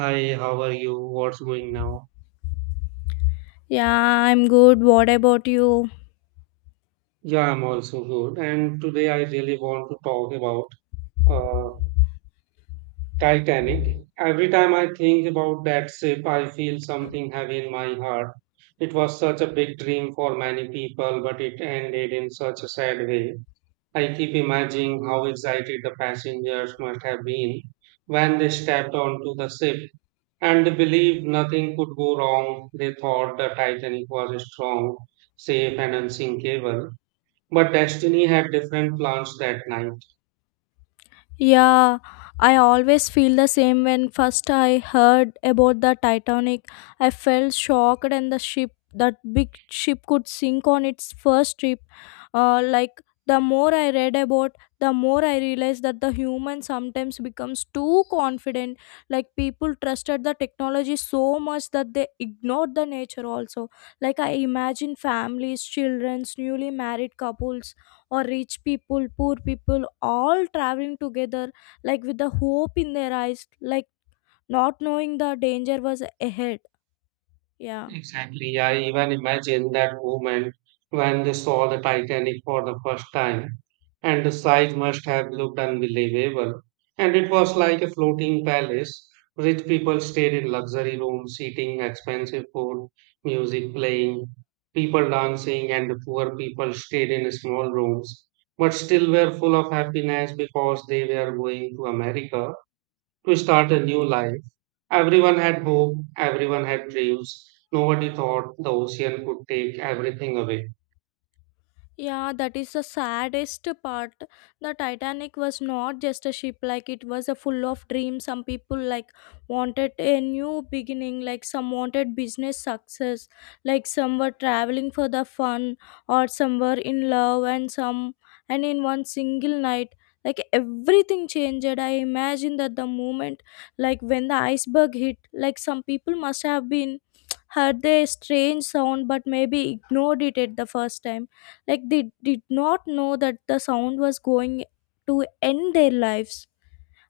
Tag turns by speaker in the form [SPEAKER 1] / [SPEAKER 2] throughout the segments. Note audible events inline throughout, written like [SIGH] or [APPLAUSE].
[SPEAKER 1] Hi, how are you? What's going now?
[SPEAKER 2] Yeah, I'm good. What about you?
[SPEAKER 1] Yeah, I'm also good. And today I really want to talk about uh, Titanic. Every time I think about that ship, I feel something heavy in my heart. It was such a big dream for many people, but it ended in such a sad way. I keep imagining how excited the passengers must have been when they stepped onto the ship and believed nothing could go wrong. They thought the Titanic was a strong, safe, and unsinkable. But destiny had different plans that night.
[SPEAKER 2] Yeah, I always feel the same when first I heard about the Titanic. I felt shocked and the ship, that big ship could sink on its first trip. Like the more I read about, the more I realized that the human sometimes becomes too confident. Like people trusted the technology so much that they ignored the nature also. Like I imagine families, children, newly married couples or rich people poor people all traveling together like with the hope in their eyes like not knowing the danger was ahead. Yeah.
[SPEAKER 1] Exactly. I even imagine that moment when they saw the Titanic for the first time, and the sight must have looked unbelievable. And it was like a floating palace. Rich people stayed in luxury rooms, eating expensive food, music playing, people dancing, and the poor people stayed in small rooms, but still were full of happiness because they were going to America to start a new life. Everyone had hope, everyone had dreams. Nobody thought the ocean could take everything away.
[SPEAKER 2] Yeah, that is the saddest part. The Titanic was not just a ship, like it was a full of dreams. Some people like wanted a new beginning, like some wanted business success, like some were traveling for the fun, or some were in love, and some and in one single night, like everything changed. I imagine that the moment, like when the iceberg hit, like some people must have been [TSK] heard the strange sound, but maybe ignored it at the first time like they did not know that the sound was going to end their lives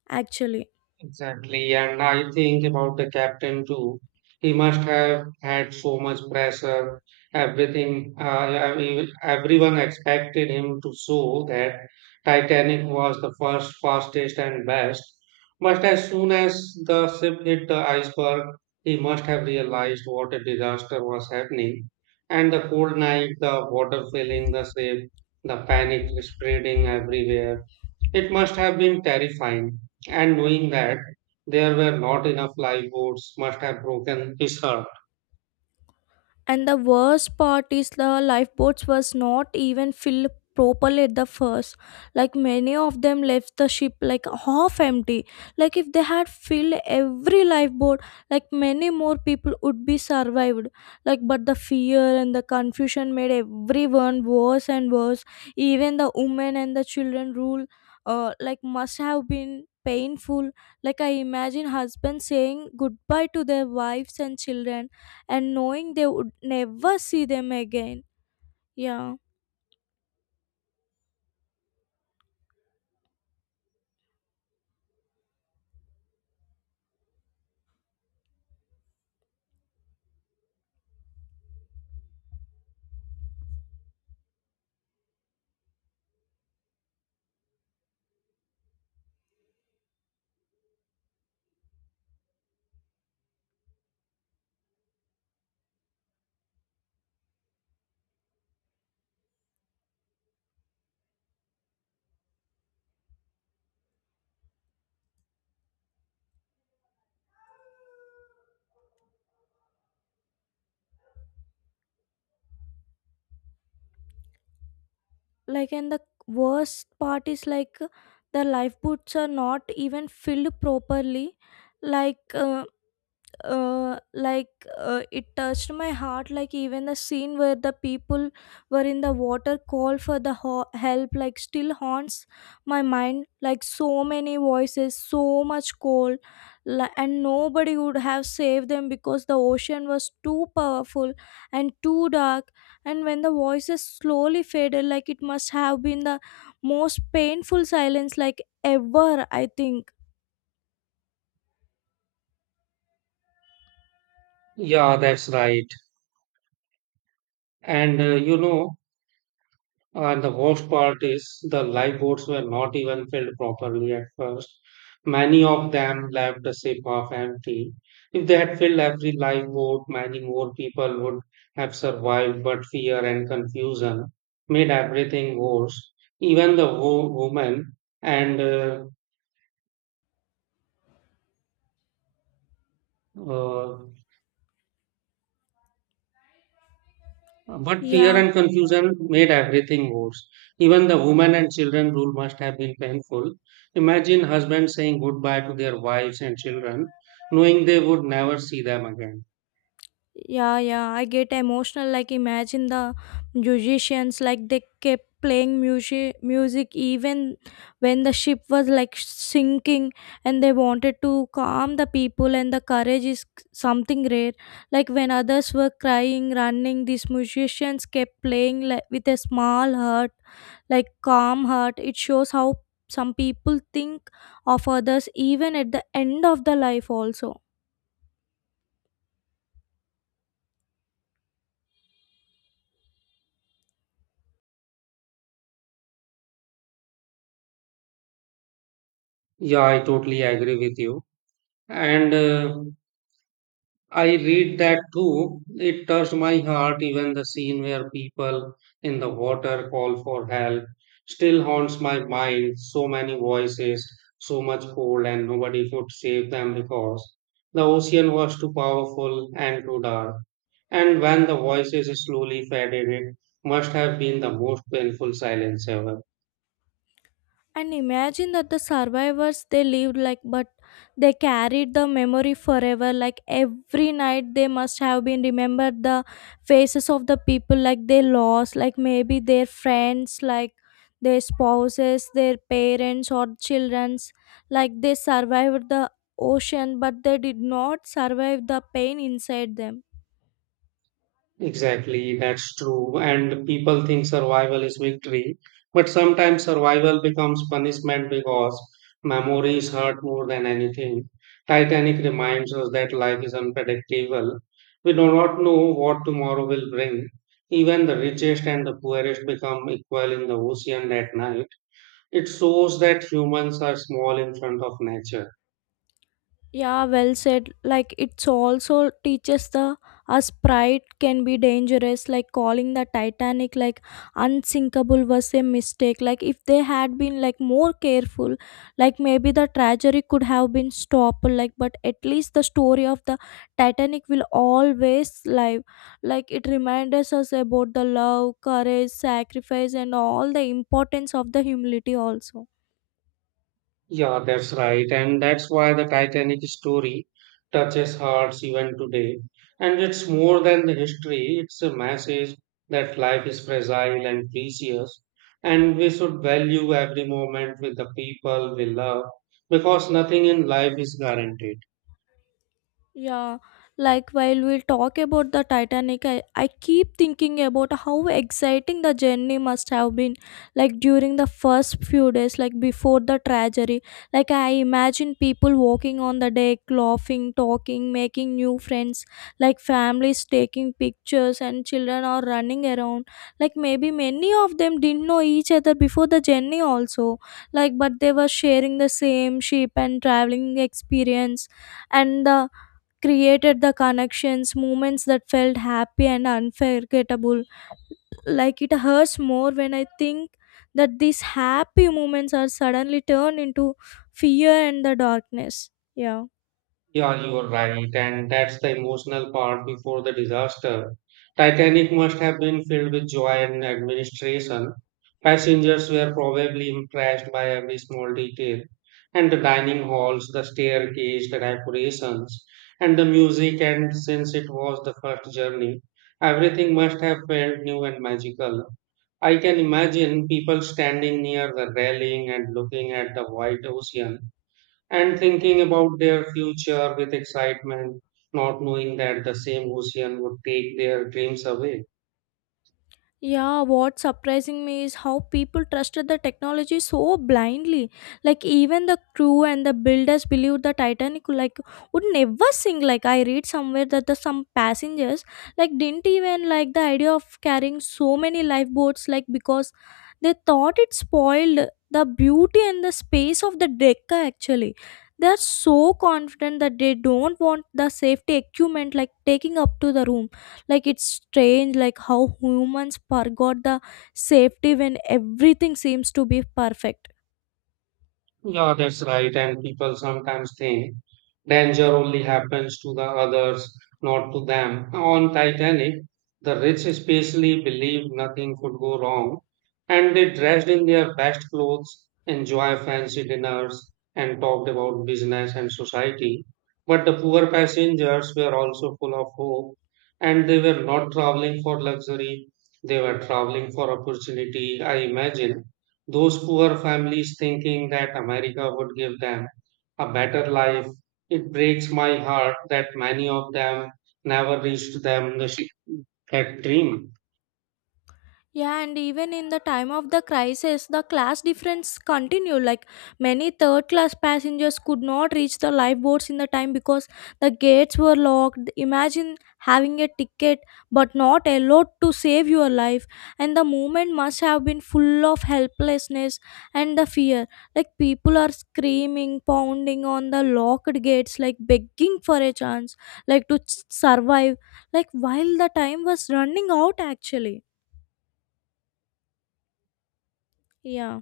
[SPEAKER 2] actually.
[SPEAKER 1] Exactly, and I think about the captain too. He must have had so much pressure. Everyone expected him to show that Titanic was the first, fastest, and best. But as soon as the ship hit the iceberg, he must have realized what a disaster was happening. And the cold night, the water filling the ship, the panic spreading everywhere. It must have been terrifying, and knowing that there were not enough lifeboats must have broken his heart.
[SPEAKER 2] And the worst part is the lifeboats was not even filled properly at the first. Like many of them left the ship like half empty. Like if they had filled every lifeboat, like many more people would be survived. Like but the fear and the confusion made everyone worse and worse. Even the women and the children rule like must have been painful. Like I imagine husbands saying goodbye to their wives and children and knowing they would never see them again. Yeah, like, and the worst part is like the lifeboats are not even filled properly. Like, uh, uh, like it touched my heart like even the scene where the people were in the water call for the help like still haunts my mind like so many voices so much call and nobody would have saved them because the ocean was too powerful and too dark and when the voices slowly faded like it must have been the most painful silence like ever I think.
[SPEAKER 1] Yeah, that's right. And the worst part is the lifeboats were not even filled properly at first. Many of them left the ship half empty. If they had filled every lifeboat, many more people would have survived, but fear and confusion made everything worse. Even the woman and uh, But fear
[SPEAKER 2] Yeah.
[SPEAKER 1] and confusion made everything worse. Even the women and children rule must have been painful. Imagine husbands saying goodbye to their wives and children, knowing they would never see them again.
[SPEAKER 2] Yeah, yeah, I get emotional. Like, imagine the musicians, like, they kept playing music even when the ship was like sinking, and they wanted to calm the people. And the courage is something rare. Like, when others were crying, running, these musicians kept playing like, with a small heart, like, calm heart. It shows how some people think of others even at the end of the life, also.
[SPEAKER 1] Yeah, I totally agree with you. And I read that too. It touched my heart, even the scene where people in the water call for help still haunts my mind. So many voices, so much cold, and nobody could save them because the ocean was too powerful and too dark. And when the voices slowly faded, it must have been the most painful silence ever.
[SPEAKER 2] And imagine that the survivors they lived like, but they carried the memory forever. Like every night, they must have been remembered the faces of the people like they lost, like maybe their friends, like their spouses, their parents, or childrens. Like they survived the ocean, but they did not survive the pain inside them.
[SPEAKER 1] Exactly, that's true. And people think survival is victory, but sometimes survival becomes punishment because memories hurt more than anything. Titanic reminds us that life is unpredictable. We do not know what tomorrow will bring. Even the richest and the poorest become equal in the ocean that night. It shows that humans are small in front of nature.
[SPEAKER 2] Yeah, well said. Like it's also teaches the us pride can be dangerous. Like calling the Titanic like unsinkable was a mistake. Like if they had been like more careful, like maybe the tragedy could have been stopped. Like but at least the story of the Titanic will always live. Like it reminds us about the love, courage, sacrifice, and all the importance of the humility also.
[SPEAKER 1] Yeah, that's right. And that's why the Titanic story touches hearts even today. And it's more than the history, it's a message that life is fragile and precious, and we should value every moment with the people we love because nothing in life is guaranteed.
[SPEAKER 2] Yeah, like while we talk about the Titanic, I keep thinking about how exciting the journey must have been. Like during the first few days, like before the tragedy, like I imagine people walking on the deck, laughing, talking, making new friends, like families taking pictures, and children are running around. Like maybe many of them didn't know each other before the journey, also. Like, but they were sharing the same ship and traveling experience, and the created the connections, moments that felt happy and unforgettable. Like it hurts more when I think that these happy moments are suddenly turned into fear and the darkness. Yeah.
[SPEAKER 1] Yeah, you are right. And that's the emotional part before the disaster. Titanic must have been filled with joy and administration. Passengers were probably impressed by every small detail. And the dining halls, the staircase, the decorations, and the music. And since it was the first journey, everything must have felt new and magical. I can imagine people standing near the railing and looking at the white ocean and thinking about their future with excitement, not knowing that the same ocean would take their dreams away.
[SPEAKER 2] Yeah, what's surprising me is how people trusted the technology so blindly. Like even the crew and the builders believed the Titanic like would never sink. Like I read somewhere that the some passengers like didn't even like the idea of carrying so many lifeboats like because they thought it spoiled the beauty and the space of the deck actually. They are so confident that they don't want the safety equipment like taking up to the room like it's strange like how humans forgot the safety when everything seems to be perfect.
[SPEAKER 1] Yeah, that's right. And people sometimes think danger only happens to the others, not to them. On Titanic, the rich especially believed nothing could go wrong, and they dressed in their best clothes, enjoy fancy dinners, and talked about business and society. But the poor passengers were also full of hope, and they were not traveling for luxury, they were traveling for opportunity, I imagine. Those poor families thinking that America would give them a better life. It breaks my heart that many of them never reached that dream.
[SPEAKER 2] Yeah, and even in the time of the crisis, the class difference continued. Like many third class passengers could not reach the lifeboats in the time because the gates were locked. Imagine having a ticket but not allowed to save your life. And the moment must have been full of helplessness and the fear. Like people are screaming, pounding on the locked gates, like begging for a chance, like to survive. Like while the time was running out, actually. Yeah.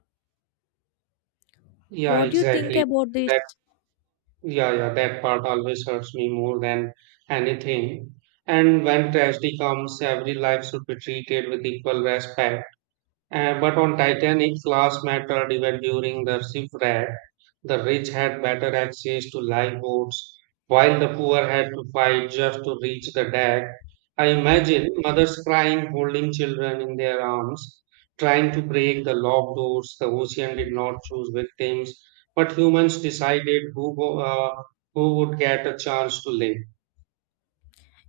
[SPEAKER 1] Yeah,
[SPEAKER 2] What do you think
[SPEAKER 1] exactly.
[SPEAKER 2] about this?
[SPEAKER 1] That yeah, that part always hurts me more than anything. And when tragedy comes, every life should be treated with equal respect. But on Titanic, class mattered even during the shipwreck. The rich had better access to lifeboats, while the poor had to fight just to reach the deck. I imagine mothers crying, holding children in their arms, trying to break the locked doors. The ocean did not choose victims, but humans decided who would get a chance to live.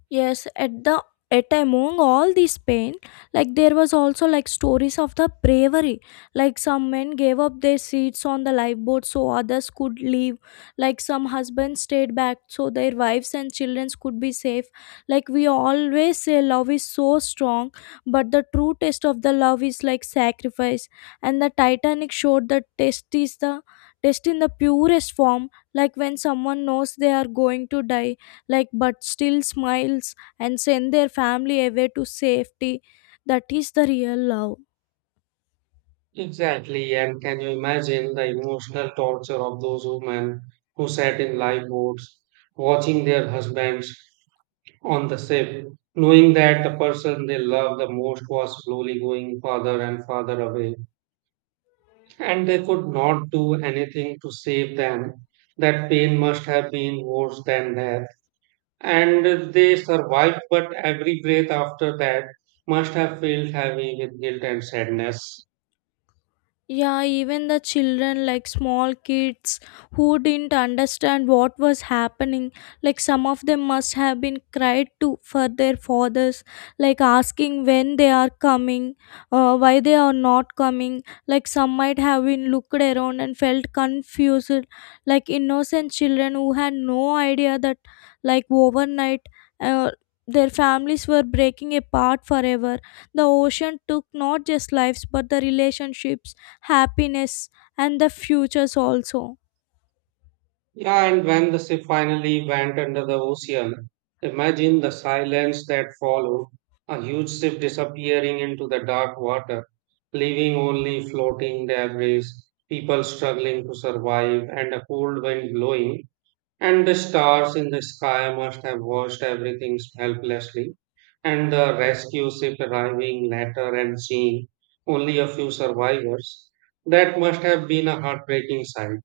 [SPEAKER 2] Yes, at among all this pain, like there was also like stories of the bravery. Like some men gave up their seats on the lifeboat so others could leave. Like some husbands stayed back so their wives and children could be safe. Like we always say love is so strong, but the true test of the love is like sacrifice. And the Titanic showed that test in the purest form, like when someone knows they are going to die like but still smiles and send their family away to safety that is the real love.
[SPEAKER 1] Exactly, and can you imagine the emotional torture of those women who sat in lifeboats, watching their husbands on the ship, knowing that the person they loved the most was slowly going farther and farther away, and they could not do anything to save them. That pain must have been worse than death. And they survived, but every breath after that must have felt heavy with guilt and sadness.
[SPEAKER 2] Yeah, even the children, like small kids who didn't understand what was happening, like some of them must have been cried to for their fathers, like asking when they are coming, why they are not coming. Like some might have been looked around and felt confused, like innocent children who had no idea that, like, overnight, uh, their families were breaking apart forever. The ocean took not just lives but the relationships, happiness, and the futures also.
[SPEAKER 1] Yeah, and when the ship finally went under the ocean, imagine the silence that followed, a huge ship disappearing into the dark water, leaving only floating debris, people struggling to survive, and a cold wind blowing, and the stars in the sky must have watched everything helplessly, and the rescue ship arriving later and seeing only a few survivors. That must have been a heartbreaking sight.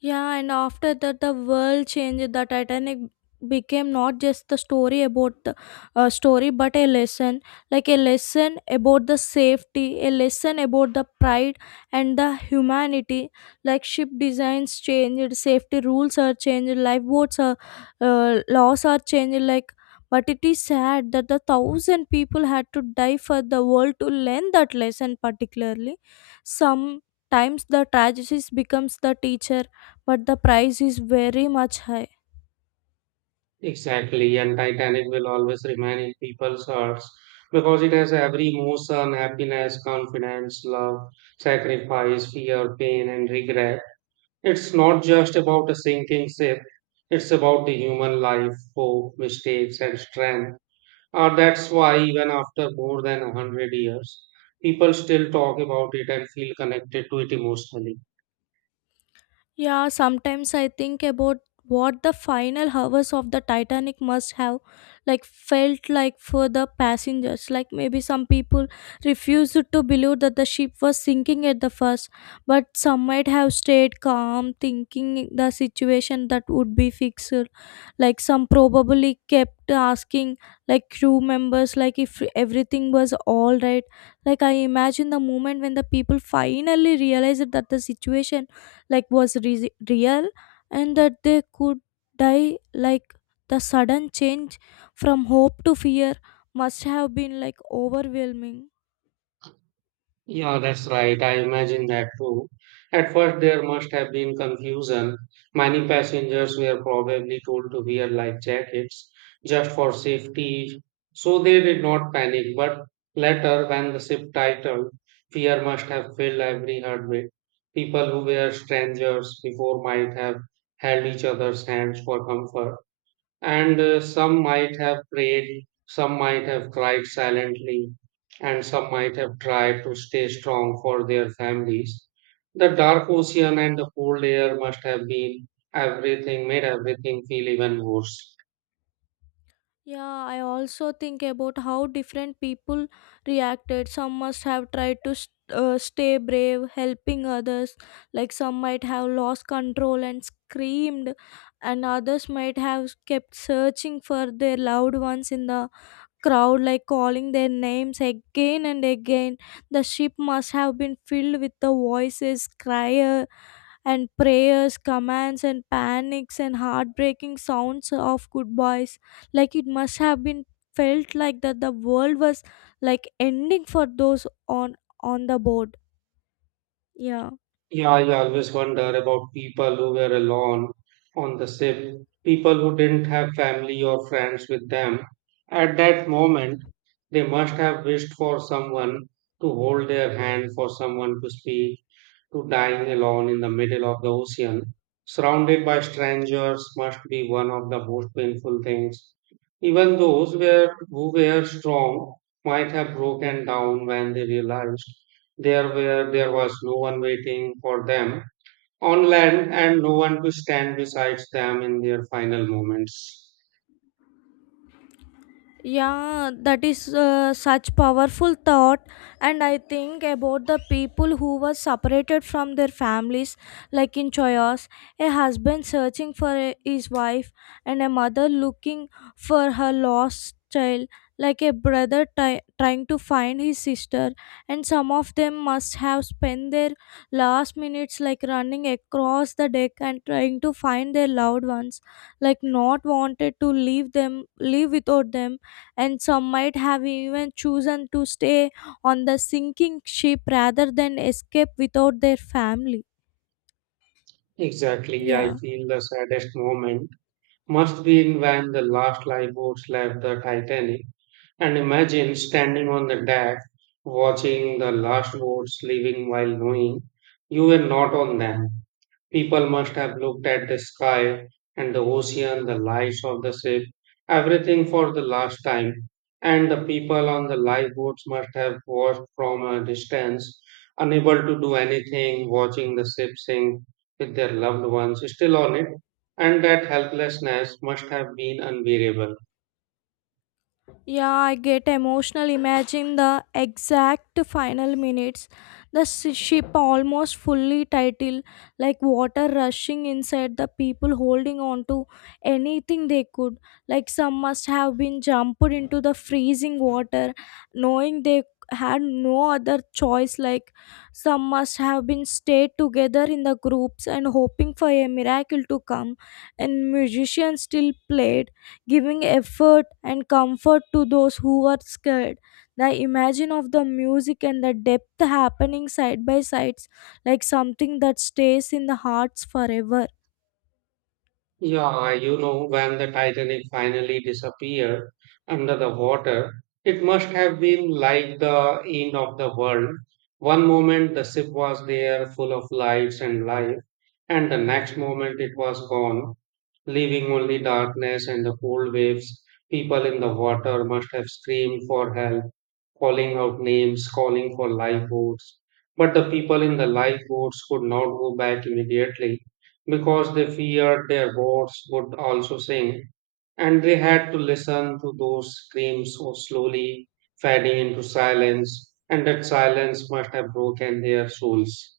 [SPEAKER 2] Yeah, and after that, the world changed. The Titanic became not just the story about the story, but a lesson, like a lesson about the safety, a lesson about the pride and the humanity. Like ship designs changed, safety rules are changed, lifeboats are laws are changed. Like, but it is sad that the thousand people had to die for the world to learn that lesson. Particularly, sometimes the tragedies becomes the teacher but the price is very much high.
[SPEAKER 1] Exactly, and Titanic will always remain in people's hearts because it has every emotion, happiness, confidence, love, sacrifice, fear, pain, and regret. It's not just about a sinking ship, it's about the human life, hope, mistakes, and strength. That's why, even after more than a hundred years, people still talk about it and feel connected to it emotionally.
[SPEAKER 2] Yeah, sometimes I think about what the final hours of the Titanic must have like felt like for the passengers. Like maybe some people refused to believe that the ship was sinking at the first, but some might have stayed calm, thinking the situation that would be fixed. Like some probably kept asking like crew members like if everything was all right. Like I imagine the moment when the people finally realized that the situation like was real and that they could die like the sudden change from hope to fear must have been like overwhelming.
[SPEAKER 1] Yeah, that's right. I imagine that too. At first, there must have been confusion. Many passengers were probably told to wear life jackets just for safety, so they did not panic. But later, when the ship titled, fear must have filled every heartbeat. People who were strangers before might have held each other's hands for comfort and some might have prayed, some might have cried silently, and some might have tried to stay strong for their families. The dark ocean and the cold air must have been everything, made everything feel even worse.
[SPEAKER 2] Yeah, I also think about how different people reacted some must have tried to stay brave helping others like some might have lost control and screamed and others might have kept searching for their loved ones in the crowd like calling their names again and again. The ship must have been filled with the voices, cry and prayers, commands and panics and heartbreaking sounds of goodbyes. Like it must have been felt like that the world was like ending for those on the board. Yeah.
[SPEAKER 1] Yeah, I always wonder about people who were alone on the ship, people who didn't have family or friends with them. At that moment, they must have wished for someone to hold their hand, for someone to speak to dying alone in the middle of the ocean, surrounded by strangers, must be one of the most painful things. Even who were strong might have broken down when they realized there was no one waiting for them on land and no one to stand beside them in their final moments.
[SPEAKER 2] Yeah that is such powerful thought and I think about the people who were separated from their families like in chaos a husband searching for his wife and a mother looking for her lost child like a brother trying to find his sister and some of them must have spent their last minutes like running across the deck and trying to find their loved ones like not wanted to leave without them and some might have even chosen to stay on the sinking ship rather than escape without their family.
[SPEAKER 1] Exactly, I
[SPEAKER 2] Yeah.
[SPEAKER 1] feel the saddest moment must be in when the last lifeboats left the Titanic. And imagine standing on the deck, watching the last boats leaving while knowing you were not on them. People must have looked at the sky and the ocean, the lights of the ship, everything for the last time. And the people on the lifeboats must have watched from a distance, unable to do anything, watching the ship sink with their loved ones still on it. And that helplessness must have been unbearable.
[SPEAKER 2] Yeah, I get emotional. Imagine the exact final minutes. The ship almost fully titled, like water rushing inside, the people holding on to anything they could. Like some must have been jumped into the freezing water, knowing they had no other choice. Like some must have been stayed together in the groups and hoping for a miracle to come. And musicians still played giving effort and comfort to those who are scared. The imagine of the music and the depth happening side by sides like something that stays in the hearts forever.
[SPEAKER 1] Yeah, you know, when the Titanic finally disappeared under the water, it must have been like the end of the world. One moment the ship was there full of lights and life, and the next moment it was gone, leaving only darkness and the cold waves. People in the water must have screamed for help, calling out names, calling for lifeboats. But the people in the lifeboats could not go back immediately because they feared their boats would also sink, and they had to listen to those screams so slowly fading into silence, and that silence must have broken their souls.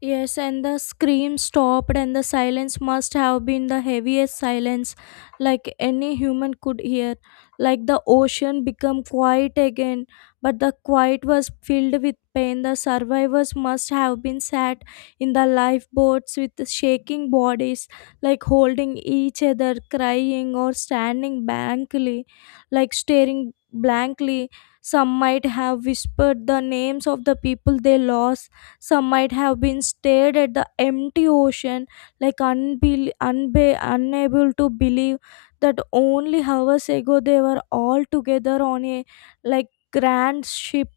[SPEAKER 2] Yes, and the scream stopped, and the silence must have been the heaviest silence like any human could hear. Like the ocean became quiet again, but the quiet was filled with pain. The survivors must have been sat in the lifeboats with shaking bodies, like holding each other, crying, or standing blankly, like staring blankly. Some might have whispered the names of the people they lost. Some might have been stared at the empty ocean, like unable to believe that only hours ago they were all together on a like grand ship.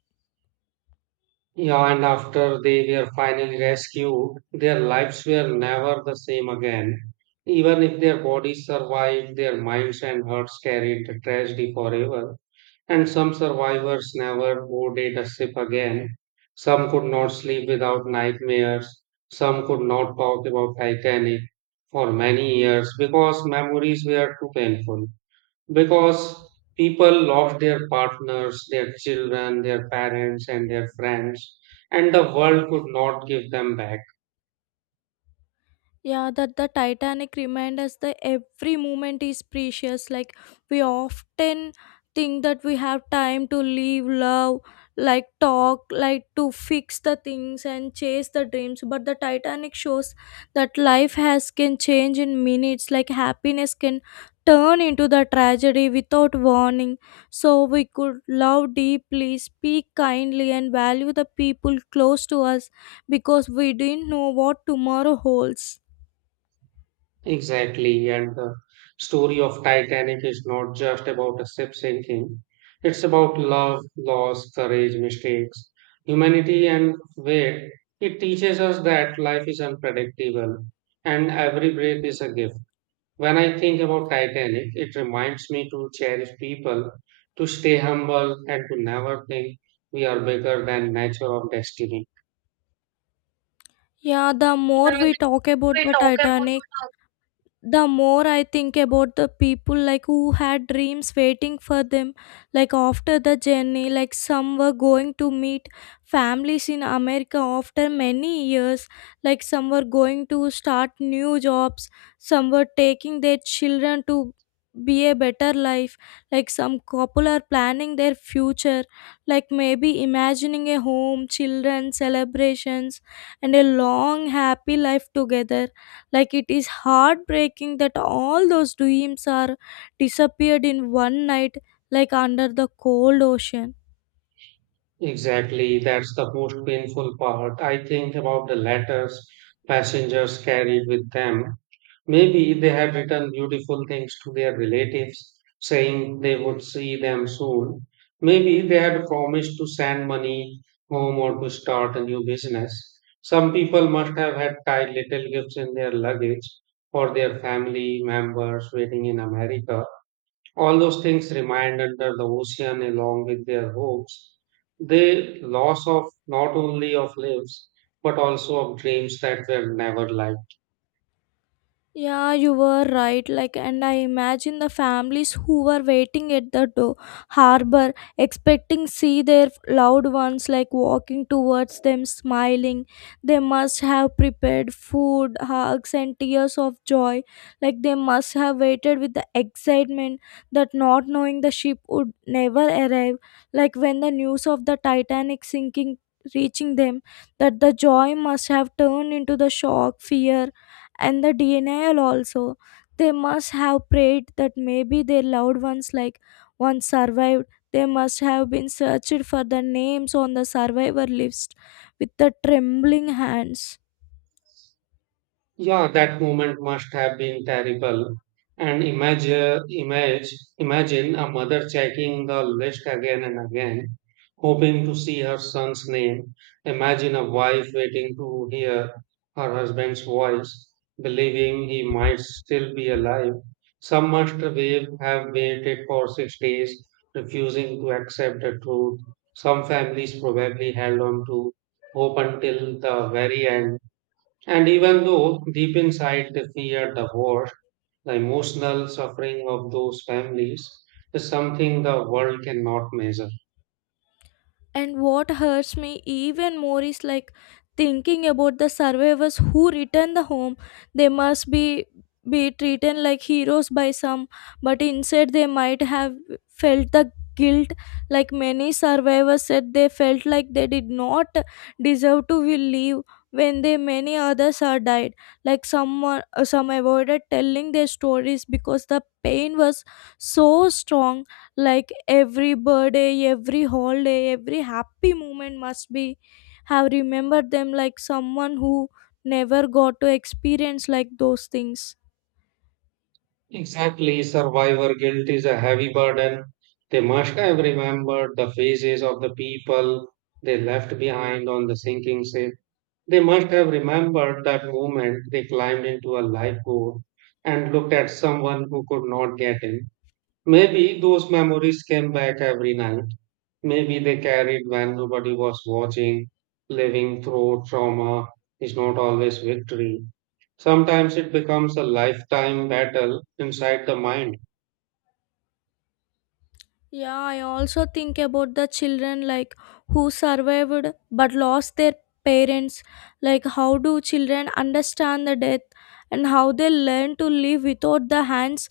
[SPEAKER 1] Yeah, and after they were finally rescued, their lives were never the same again. Even if their bodies survived, their minds and hearts carried the tragedy forever. And some survivors never boarded a ship again. Some could not sleep without nightmares. Some could not talk about Titanic for many years because memories were too painful because people lost their partners, their children, their parents, and their friends, and the world could not give them back.
[SPEAKER 2] Yeah, that the Titanic reminds us that every moment is precious. Like we often think that we have time to live, love, like talk, like to fix the things and chase the dreams. But the Titanic shows that life has can change in minutes. Like happiness can turn into the tragedy without warning. So we could love deeply, speak kindly, and value the people close to us because we didn't know what tomorrow holds.
[SPEAKER 1] Exactly. And the story of Titanic is not just about a ship sinking, it's about love, loss, courage, mistakes, humanity, and weight. It teaches us that life is unpredictable and every breath is a gift. When I think about Titanic, it reminds me to cherish people, to stay humble, and to never think we are bigger than nature or destiny.
[SPEAKER 2] Yeah, the more
[SPEAKER 1] Yeah,
[SPEAKER 2] we
[SPEAKER 1] the
[SPEAKER 2] talk about
[SPEAKER 1] we
[SPEAKER 2] the
[SPEAKER 1] talk
[SPEAKER 2] Titanic,
[SPEAKER 1] about
[SPEAKER 2] the more I think about the people like who had dreams waiting for them, like after the journey, like some were going to meet families in America after many years, like some were going to start new jobs, some were taking their children to be a better life, like some couple are planning their future, like maybe imagining a home, children, celebrations, and a long happy life together. Like it is heartbreaking that all those dreams are disappeared in one night, like under the cold ocean.
[SPEAKER 1] Exactly, that's the most painful part. I think about the letters passengers carried with them. Maybe they had written beautiful things to their relatives, saying they would see them soon. Maybe they had promised to send money home or to start a new business. Some people must have had tied little gifts in their luggage for their family members waiting in America. All those things remained under the ocean along with their hopes. The loss of not only of lives, but also of dreams that were never life.
[SPEAKER 2] Yeah, you were right. Like, and I imagine the families who were waiting at the door, harbor, expecting see their loved ones like walking towards them, smiling. They must have prepared food, hugs, and tears of joy. Like they must have waited with the excitement that not knowing the ship would never arrive. Like when the news of the Titanic sinking reaching them, that the joy must have turned into the shock, fear, and the denial also. They must have prayed that maybe their loved ones, like once survived, they must have been searched for the names on the survivor list with the trembling hands.
[SPEAKER 1] Yeah, that moment must have been terrible. And imagine a mother checking the list again and again, hoping to see her son's name. Imagine a wife waiting to hear her husband's voice, believing he might still be alive. Some must have waited for 6 days, refusing to accept the truth. Some families probably held on to hope until the very end, and even though deep inside they fear the worst, the emotional suffering of those families is something the world cannot measure.
[SPEAKER 2] And what hurts me even more is like thinking about the survivors who return the home. They must be treated like heroes by some, but instead they might have felt the guilt. Like many survivors said they felt like they did not deserve to will live when they many others are died. Like some avoided telling their stories because the pain was so strong. Like every birthday, every holiday, every happy moment must be have remembered them like someone who never got to experience like those things.
[SPEAKER 1] Exactly, survivor guilt is a heavy burden. They must have remembered the faces of the people they left behind on the sinking ship. They must have remembered that moment they climbed into a lifeboat and looked at someone who could not get in. Maybe those memories came back every night. Maybe they carried when nobody was watching. Living through trauma is not always victory. Sometimes it becomes a lifetime battle inside the mind.
[SPEAKER 2] Yeah, I also think about the children like who survived but lost their parents. Like how do children understand the death, and how they learn to live without the hands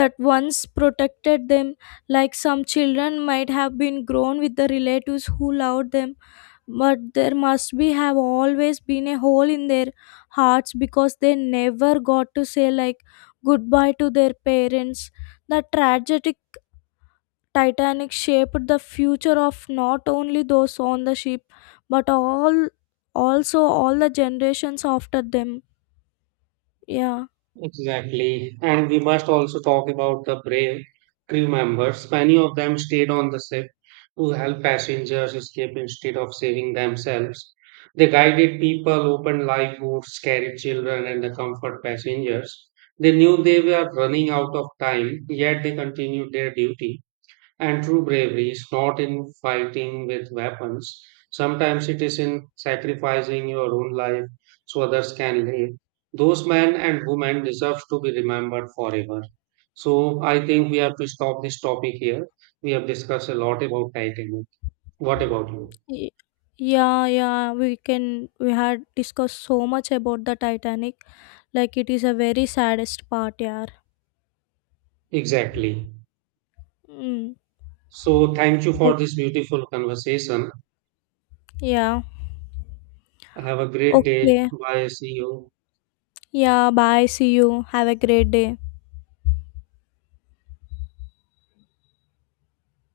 [SPEAKER 2] that once protected them. Like some children might have been grown with the relatives who loved them, but there must be have always been a hole in their hearts because they never got to say like goodbye to their parents. The tragic Titanic shaped the future of not only those on the ship but all, also all the generations after them. Yeah.
[SPEAKER 1] Exactly. And we must also talk about the brave crew members. Many of them stayed on the ship to help passengers escape instead of saving themselves. They guided people, opened lifeboats, carried children, and the comfort passengers. They knew they were running out of time, yet they continued their duty. And true bravery is not in fighting with weapons. Sometimes it is in sacrificing your own life so others can live. Those men and women deserve to be remembered forever. So I think we have to stop this topic here. We have discussed a lot about Titanic. What about you?
[SPEAKER 2] Y- yeah we can, we had discussed so much about the Titanic. Like it is a very saddest part, yeah.
[SPEAKER 1] Exactly.
[SPEAKER 2] Mm.
[SPEAKER 1] So thank you for
[SPEAKER 2] Oh,
[SPEAKER 1] this beautiful conversation.
[SPEAKER 2] yeah.
[SPEAKER 1] Have a great day.
[SPEAKER 2] Okay.
[SPEAKER 1] Bye. See you.
[SPEAKER 2] Yeah, bye. See you. Have a great day.